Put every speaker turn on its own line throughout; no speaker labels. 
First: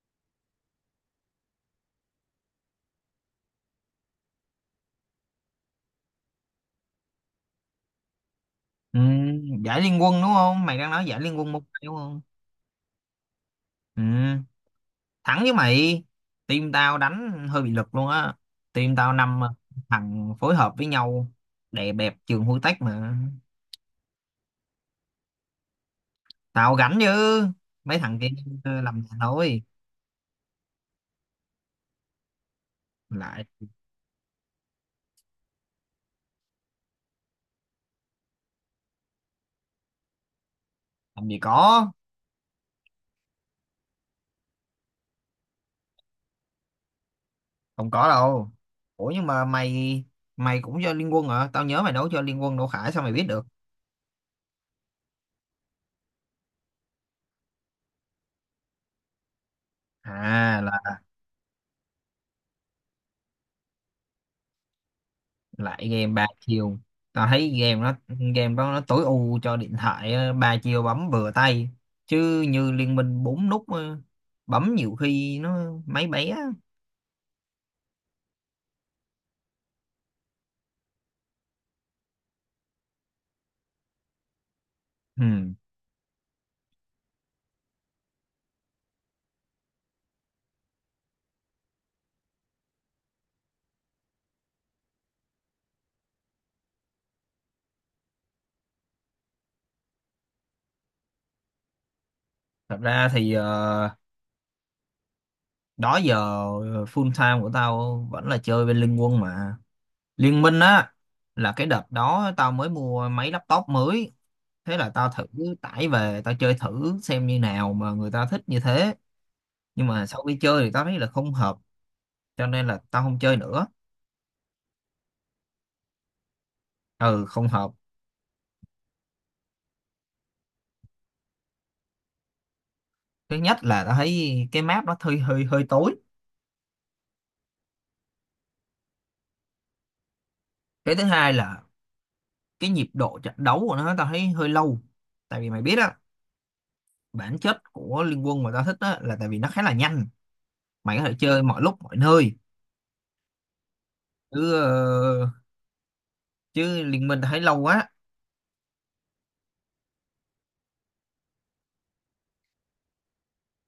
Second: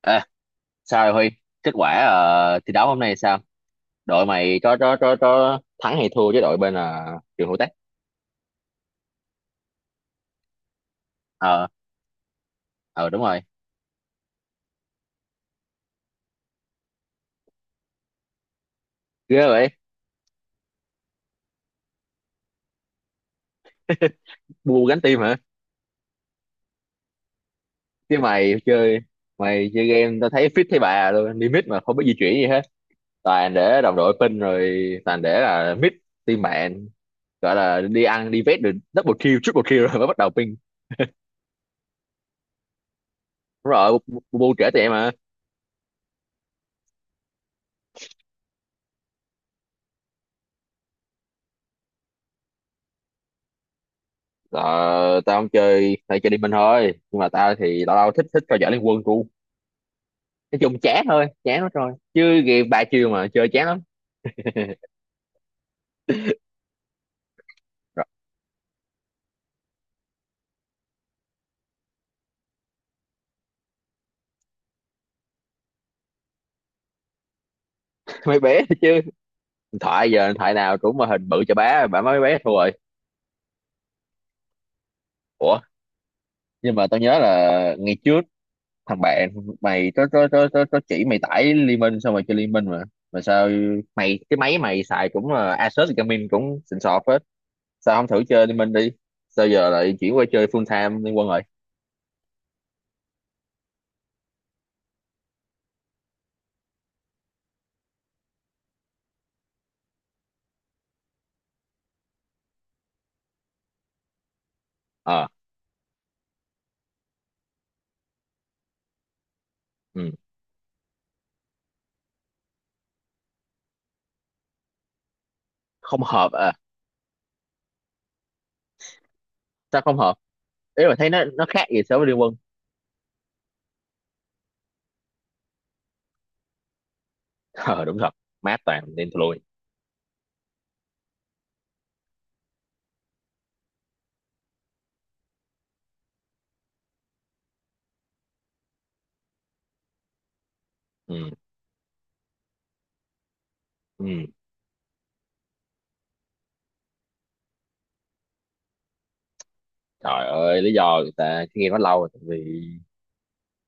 Ê, sao rồi Huy? Kết quả thi đấu hôm nay sao? Đội mày có thắng hay thua với đội bên trường Hữu Tách?
Ừ, giải liên quân đúng không? Mày đang nói giải liên quân mobile
Ờ,
đúng không?
ờ, đúng rồi.
Ừ, thắng với mày. Team tao đánh hơi bị lực luôn á. Team tao năm
Ghê vậy.
thằng phối hợp với nhau đẹp đẹp trường hôi tách mà.
Bu gánh tim hả?
Tao gánh chứ. Mấy thằng
Chứ
kia
mày
làm
chơi
nhà thôi.
Mày chơi game tao thấy fit thấy bà luôn, đi mid mà không biết di chuyển gì hết.
Lại
Toàn để đồng đội pin rồi, toàn để là mid team bạn, gọi là đi ăn đi vét được double kill, triple kill rồi mới bắt đầu ping.
làm gì có,
Đúng rồi, Bu Bu bu trễ tụi em mà.
không có đâu. Ủa nhưng mà mày mày cũng cho liên quân hả? Tao nhớ mày đấu cho liên quân Đỗ Khải sao mày biết được?
Ờ, tao không chơi, tao chơi đi mình thôi. Nhưng mà tao thì tao tao thích thích coi giải Liên Quân của, nói chung
À
chán thôi, chán lắm rồi, chứ game ba chiều mà chơi chán lắm.
lại game ba chiều, tao thấy
Rồi,
game đó nó tối ưu cho điện thoại á, ba chiều bấm vừa tay, chứ như Liên Minh bốn nút á, bấm nhiều khi nó máy bé á.
mấy bé chứ, điện thoại giờ điện thoại nào cũng mà hình bự cho bá bả mấy bé thua rồi.
Ừ.
Ủa nhưng mà tao nhớ là ngày trước thằng bạn mày có chỉ mày tải Liên Minh xong rồi chơi Liên Minh mà sao mày, cái máy mày xài cũng là Asus Gaming cũng xịn sọt hết, sao không thử chơi Liên Minh đi, sao giờ lại chuyển qua chơi full time Liên Quân rồi?
Thật ra thì đó giờ full time của tao vẫn là chơi bên Liên Quân mà. Liên Minh á là cái đợt đó tao mới mua máy laptop mới, thế là tao thử
Ờ.
tải về tao chơi thử xem như nào mà người ta thích như thế, nhưng mà
Ừ.
sau khi chơi thì tao thấy là không hợp, cho nên là tao không chơi nữa.
Không hợp à?
Ừ không hợp.
Sao không hợp? Ý mà thấy nó khác gì so với Liên Quân?
Thứ nhất là tao thấy cái map nó hơi hơi hơi tối.
Ờ đúng thật, mát toàn nên thôi.
Cái thứ hai là cái nhịp độ trận đấu của nó tao thấy hơi lâu. Tại vì mày biết á, bản chất của Liên Quân mà tao thích á là tại vì nó khá là nhanh, mày có thể
Ừ.
chơi mọi lúc mọi nơi,
Ừ.
chứ ờ, chứ Liên Minh tao thấy lâu quá.
Trời ơi, lý do người ta cứ game quá lâu rồi tại vì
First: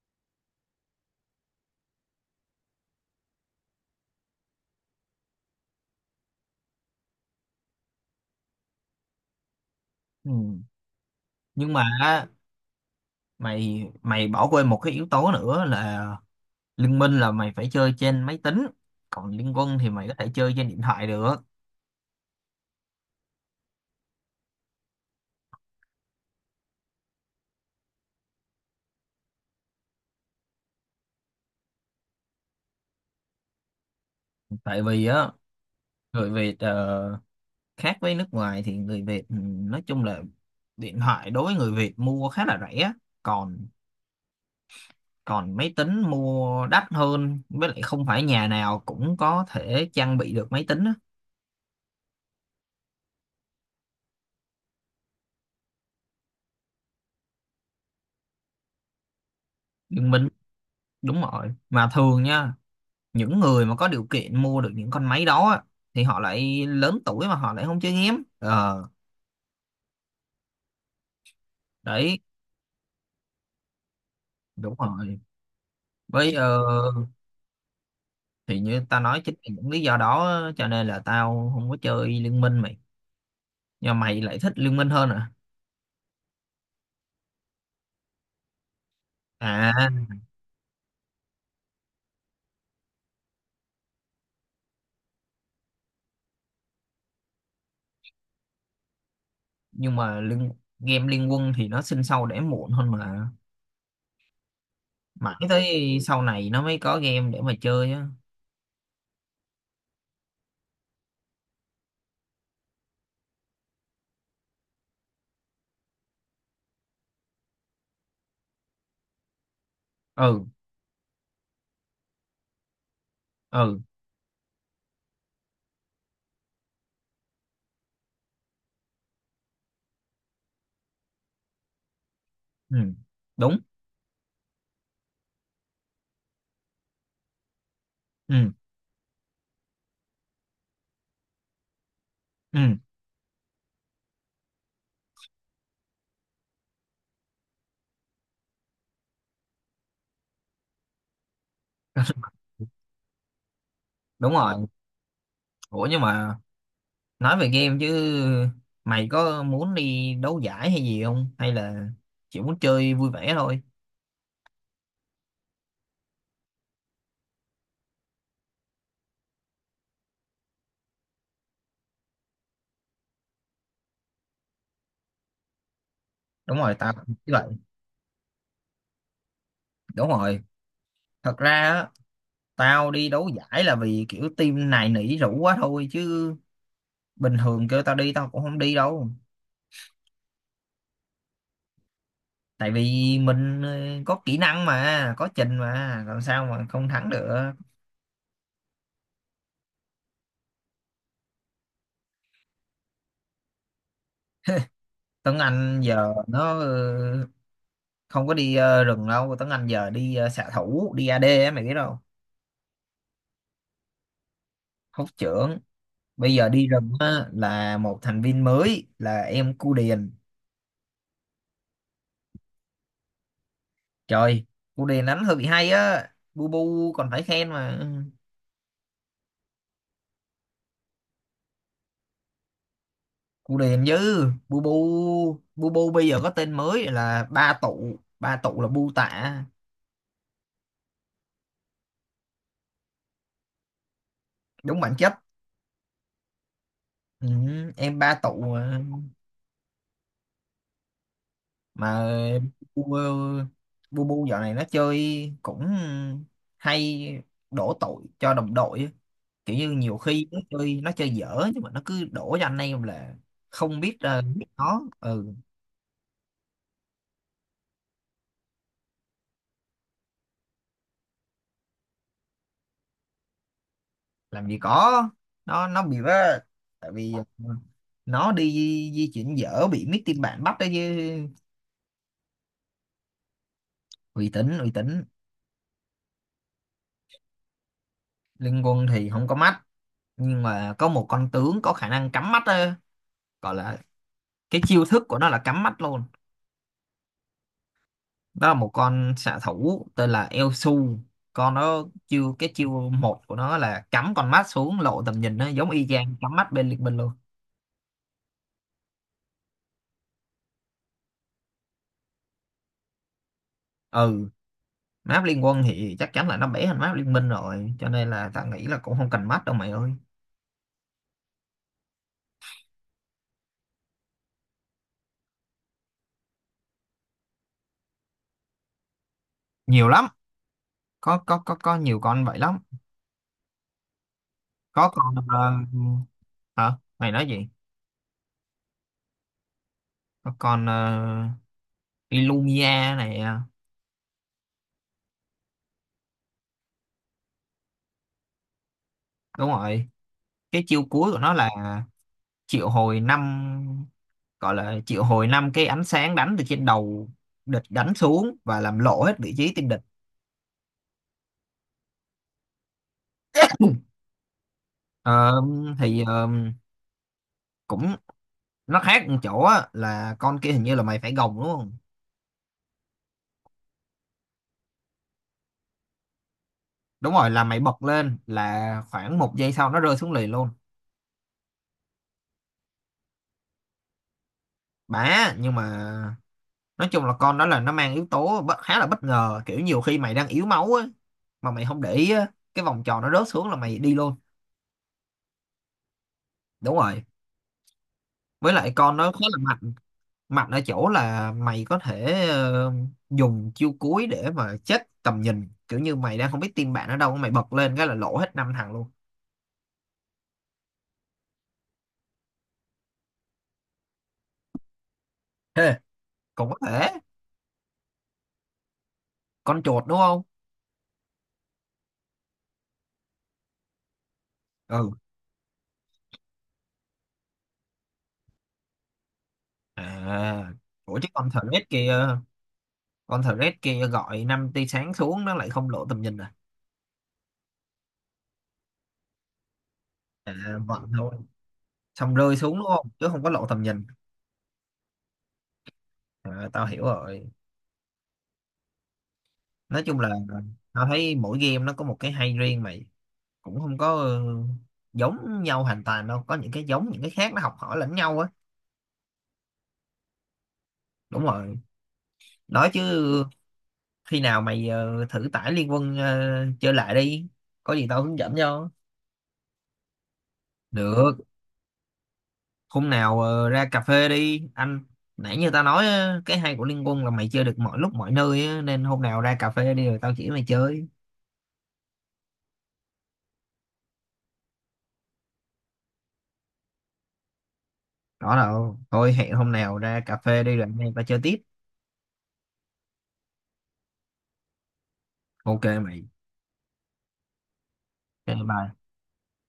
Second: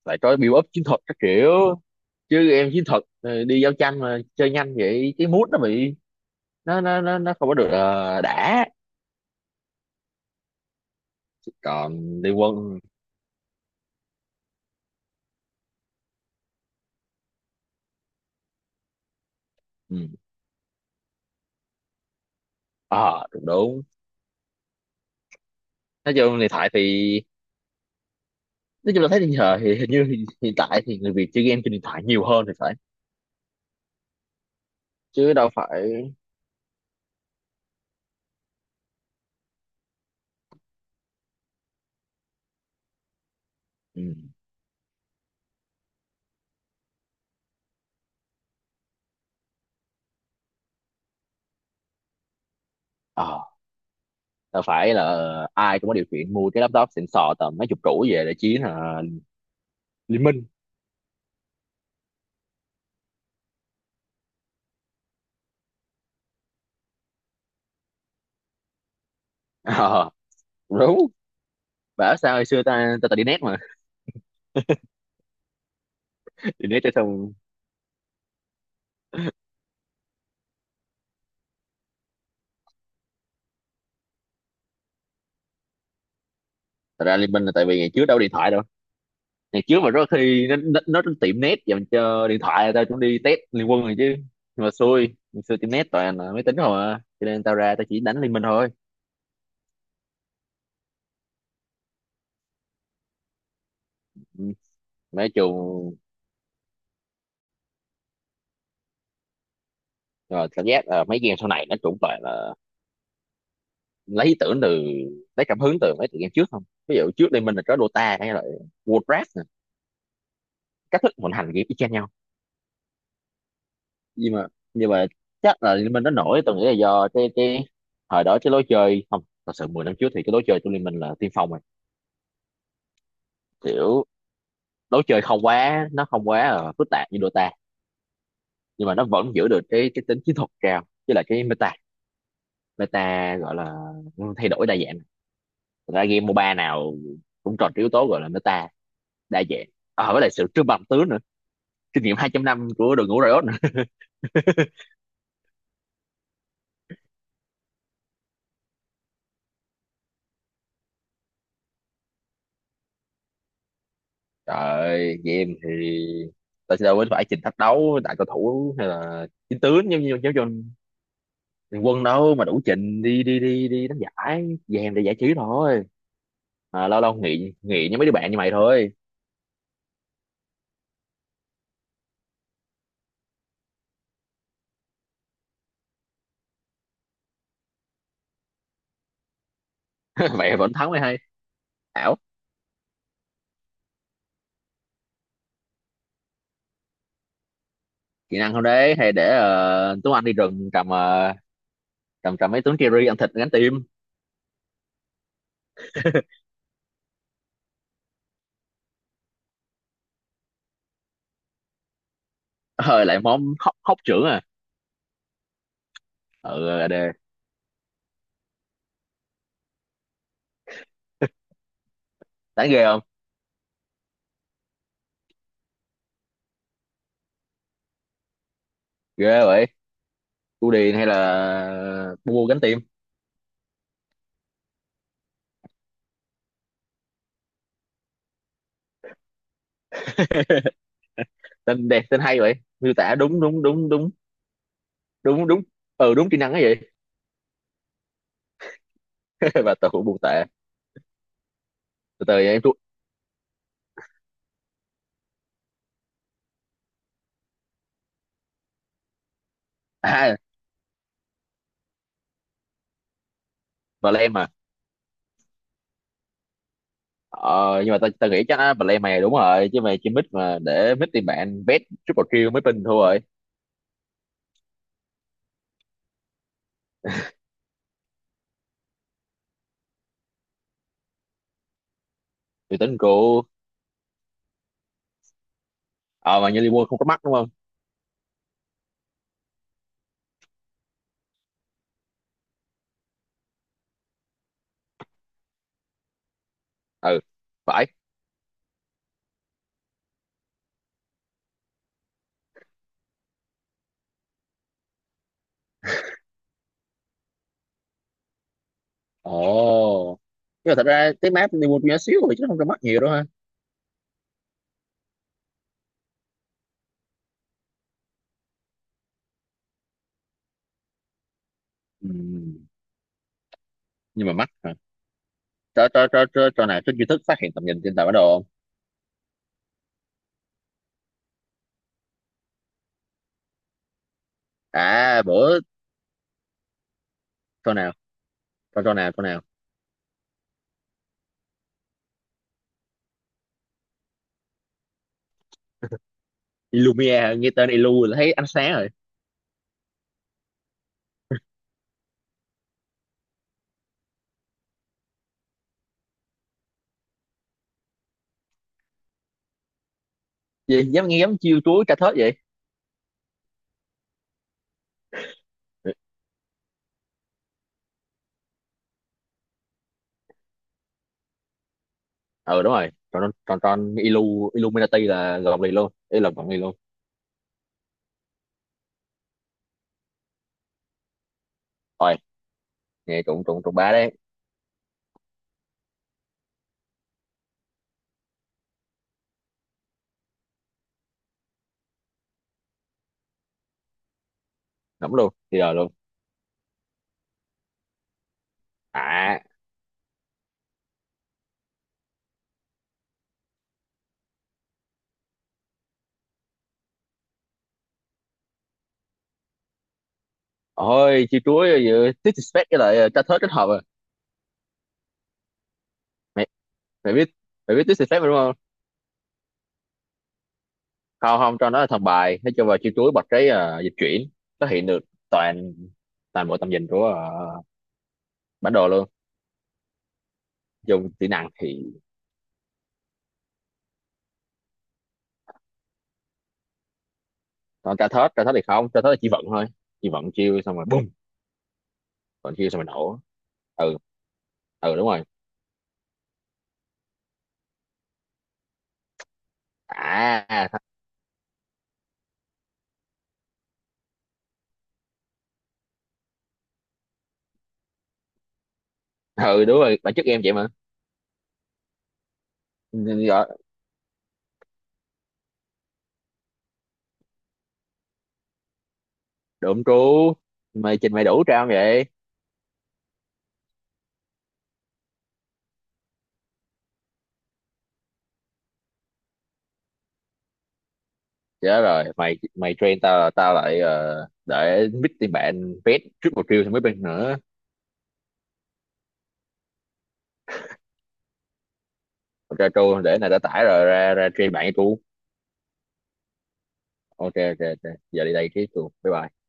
phải có build up chiến thuật các kiểu, chứ em chiến thuật đi giao tranh mà chơi nhanh vậy cái mood nó bị, nó không có được đã.
Ừ. Nhưng mà
Còn
á,
liên quân.
mày mày bỏ quên một cái yếu tố nữa là Liên Minh là mày phải chơi trên máy tính, còn Liên Quân thì
Ừ.
mày có thể chơi trên điện thoại được.
Ờ đúng đúng, nói chung điện thoại thì, nói chung là thấy hiện giờ thì hình như hiện hiện tại thì người Việt chơi game trên điện thoại nhiều hơn thì phải,
Tại vì á
chứ đâu phải.
Bởi vì khác với nước ngoài thì người Việt nói chung là điện thoại đối với người Việt mua khá là rẻ, còn
Ừ.
còn máy tính mua đắt hơn, với lại không phải nhà nào cũng có thể trang bị được máy tính á.
Ờ, đâu phải là ai cũng có điều kiện mua cái laptop xịn sò tầm mấy chục củ về để chiến
Đừng
liên
minh
minh.
đúng rồi, mà thường nha những người mà có điều kiện mua được những con máy đó á, thì họ lại lớn tuổi mà họ lại không chơi game ờ
Ờ đúng. Bảo
Đấy
sao hồi xưa ta ta, ta đi net mà.
đúng rồi với,
Đi net cho xong.
thì như ta nói chính vì những lý do đó cho nên là tao không có chơi Liên Minh mày. Nhưng mà mày lại thích Liên Minh hơn à?
Thật ra Liên Minh là tại vì ngày trước đâu có điện thoại đâu, ngày trước mà
À
rất khi nó, nó tiệm net dành cho điện thoại tao cũng đi test Liên Quân rồi chứ, nhưng mà xui ngày xưa tiệm net toàn là máy tính không à, cho nên tao ra tao chỉ đánh Liên Minh thôi.
nhưng mà game Liên Quân thì nó sinh sau đẻ muộn hơn mà,
Ừ. Nói
mãi tới
chung,
sau này nó mới có game để mà chơi á.
rồi cảm giác là mấy game sau này nó cũng toàn là lấy ý tưởng từ, lấy cảm hứng từ mấy tựa game trước không, ví dụ trước Liên Minh là có Dota hay là Warcraft nè,
Ừ.
cách thức vận hành game y chang nhau.
Ừ.
Nhưng mà nhưng mà chắc là Liên Minh nó nổi, tôi nghĩ là do cái thời đó cái lối chơi không thật sự, 10 năm trước thì cái lối chơi của Liên Minh là tiên phong rồi,
Ừ, đúng.
kiểu lối chơi không quá, nó không quá là phức tạp như Dota,
Ừ.
nhưng mà nó vẫn giữ được cái tính chiến thuật cao với lại cái meta,
Ừ,
meta gọi là thay đổi đa dạng. Thật ra game MOBA nào cũng tròn cái yếu tố gọi là meta đa dạng, à, với lại sự trưng bằng tướng nữa, kinh nghiệm 200 năm của đội ngũ Riot nữa.
đúng rồi. Ủa nhưng mà nói về game chứ, mày có muốn đi đấu giải hay gì không, hay là chỉ muốn chơi vui vẻ thôi?
Trời, game thì tao sẽ đâu có phải trình thách đấu đại cầu thủ hay là chiến tướng giống như giống cho thằng quân đâu mà đủ trình đi đi đi đi đánh giải, game để giải trí thôi,
Đúng rồi
mà
tao
lâu
cũng
lâu
nghĩ vậy.
nghỉ nghỉ với mấy đứa bạn như mày thôi.
Đúng rồi, thật ra á, tao đi đấu giải là vì kiểu team này nỉ rủ quá thôi, chứ bình thường kêu tao đi tao cũng không đi đâu.
Mày vẫn thắng mày hay ảo.
Tại vì mình có kỹ năng mà có trình mà làm sao mà không thắng được.
Kỹ năng không đấy hay để Tuấn Anh đi rừng cầm cầm trầm mấy tướng Kerry ăn thịt gánh tim.
Tuấn Anh giờ nó không có đi rừng đâu. Tuấn Anh giờ đi xạ thủ đi AD á mày biết đâu.
Ờ lại món hóc hóc trưởng à?
Hốt trưởng bây giờ đi
Ừ
rừng
đề,
á, là một thành viên mới là em Cu Điền.
đáng ghê không?
Trời, Cu Điền đánh hơi bị hay á, Bu Bu còn phải khen mà.
Ghê vậy. Cu Điền hay là mua gánh tim.
Cu Điền chứ Bu Bu bây giờ có tên mới là ba tụ, ba tụ là Bu Tạ.
Tên đẹp tên hay vậy, miêu tả đúng
Đúng bản chất.
đúng đúng ừ đúng kỹ năng ấy vậy.
Ừ, em ba tụ mà.
Và tao cũng buồn tệ,
Mà
từ từ em thua.
bu ờ, bu bu dạo này nó chơi cũng hay đổ tội cho đồng đội á. Kiểu như nhiều khi
À,
nó chơi dở nhưng mà nó cứ đổ cho anh em là không biết
và lem
biết
mà,
nó ừ.
ờ, nhưng mà tao tao nghĩ chắc á, và lem mày đúng rồi chứ mày chỉ mid mà để mid tìm bạn bet triple kill mới pin thôi rồi.
Làm gì có, nó bị vớ. Tại vì nó đi di chuyển dở bị mấy team bạn bắt đó chứ.
Thì tính của.
Uy tín uy tín.
Ờ mà như Liverpool không có mắt đúng không?
Liên quân thì không có mắt nhưng mà có một con tướng có khả năng cắm mắt á, gọi là cái chiêu thức của nó là cắm mắt luôn.
Ừ phải.
Đó là một con xạ thủ tên là Eo. Con nó chiêu cái chiêu một của nó là cắm con mắt xuống lộ tầm nhìn, nó giống y chang cắm mắt bên liên minh luôn.
Ồ, nhưng mà thật ra cái map Liverpool nhỏ xíu rồi chứ không có mắt nhiều đâu ha.
Ừ. Map liên quân thì chắc chắn là nó bẻ hơn map liên minh rồi, cho nên là ta nghĩ là cũng không cần mắt đâu mày ơi.
Ừ. Nhưng mà mắt hả? Cho nào trên YouTube phát hiện tầm nhìn trên tàu bản đồ không?
Nhiều lắm. Có nhiều con vậy lắm. Có con
À bữa,
hả mày nói gì?
cho nào, cho nào.
Có con Illumia này à?
Illumia, nghe tên Illu là thấy ánh sáng rồi.
Đúng rồi, cái chiêu cuối của nó là triệu hồi năm, gọi là triệu hồi năm cái ánh sáng đánh từ trên đầu địch đánh xuống và làm lộ hết vị trí tên địch.
Gì dám nghe dám chiêu chuối tra thớt vậy?
Ờ, thì cũng nó khác một chỗ á, là con kia hình như là mày phải gồng đúng không?
Ừ đúng rồi, tròn tròn tròn Illu, Illuminati là gọn liền luôn, ý là gọn liền luôn.
Đúng rồi, là mày bật lên là khoảng 1 giây sau nó rơi xuống liền luôn.
Rồi, nghe trụng trụng trụng ba đấy.
Bả nhưng mà nói chung là con đó là nó mang yếu tố khá là bất ngờ, kiểu nhiều khi mày đang yếu máu á mà mày không để ý á, cái vòng tròn nó rớt xuống là mày đi luôn.
Nắm luôn thì rồi luôn.
Đúng rồi, với lại con nó khá là
À,
mạnh. Mạnh ở chỗ là mày có thể dùng chiêu cuối để mà chết tầm nhìn, kiểu như mày đang không biết team bạn ở đâu mày bật lên cái là lỗ hết năm thằng luôn.
ôi chiêu chuối giữa disrespect với lại tra thớt kết hợp à?
Hê,
mày
cũng có thể.
mày biết mày biết disrespect mà đúng không?
Con chuột đúng không?
Không không, cho nó là thằng bài nó cho vào chiêu chuối bật cái dịch chuyển, nó hiện
Ừ.
được toàn toàn bộ tầm nhìn của bản đồ luôn.
À ủa chứ
Dùng kỹ năng
kia
thì,
con thờ kia gọi năm tia sáng xuống nó lại không lộ tầm nhìn à?
còn tra thớt, tra thớt thì không, tra thớt là chỉ vận thôi, chỉ vận
À
chiêu xong rồi
vận
bùm.
thôi, xong rơi
Còn
xuống đúng
chiêu xong rồi
không, chứ
nổ.
không có lộ tầm nhìn.
Ừ. Ừ đúng rồi.
À, tao hiểu rồi. Nói chung là
À thật,
tao thấy mỗi game nó có một cái hay riêng mày, cũng không có giống nhau hoàn toàn đâu, có những cái giống những cái khác nó học hỏi lẫn nhau á.
ừ đúng rồi bản chất em vậy mà.
Đúng rồi. Nói chứ
Nên gọi
khi nào mày thử tải Liên Quân chơi lại đi, có gì tao hướng dẫn cho.
độm trú, mày trình
Được,
mày đủ trao không vậy?
hôm nào ra cà phê đi anh. Nãy như tao nói á, cái hay của Liên Quân là mày chơi được mọi lúc mọi nơi á, nên hôm nào ra cà phê đi rồi tao chỉ mày chơi.
Chết rồi, mày mày train tao là tao lại để mít tiền bạn pet triple kill thì mới bên nữa.
Đó đâu thôi, hẹn hôm nào ra cà phê đi rồi anh em tao chơi tiếp.
Còn tra tru để này đã tải rồi ra ra train bạn với tru.
Ok mày.
Ok ok ok giờ đi
Ok,
đây cái
bye.
tru, bye bye.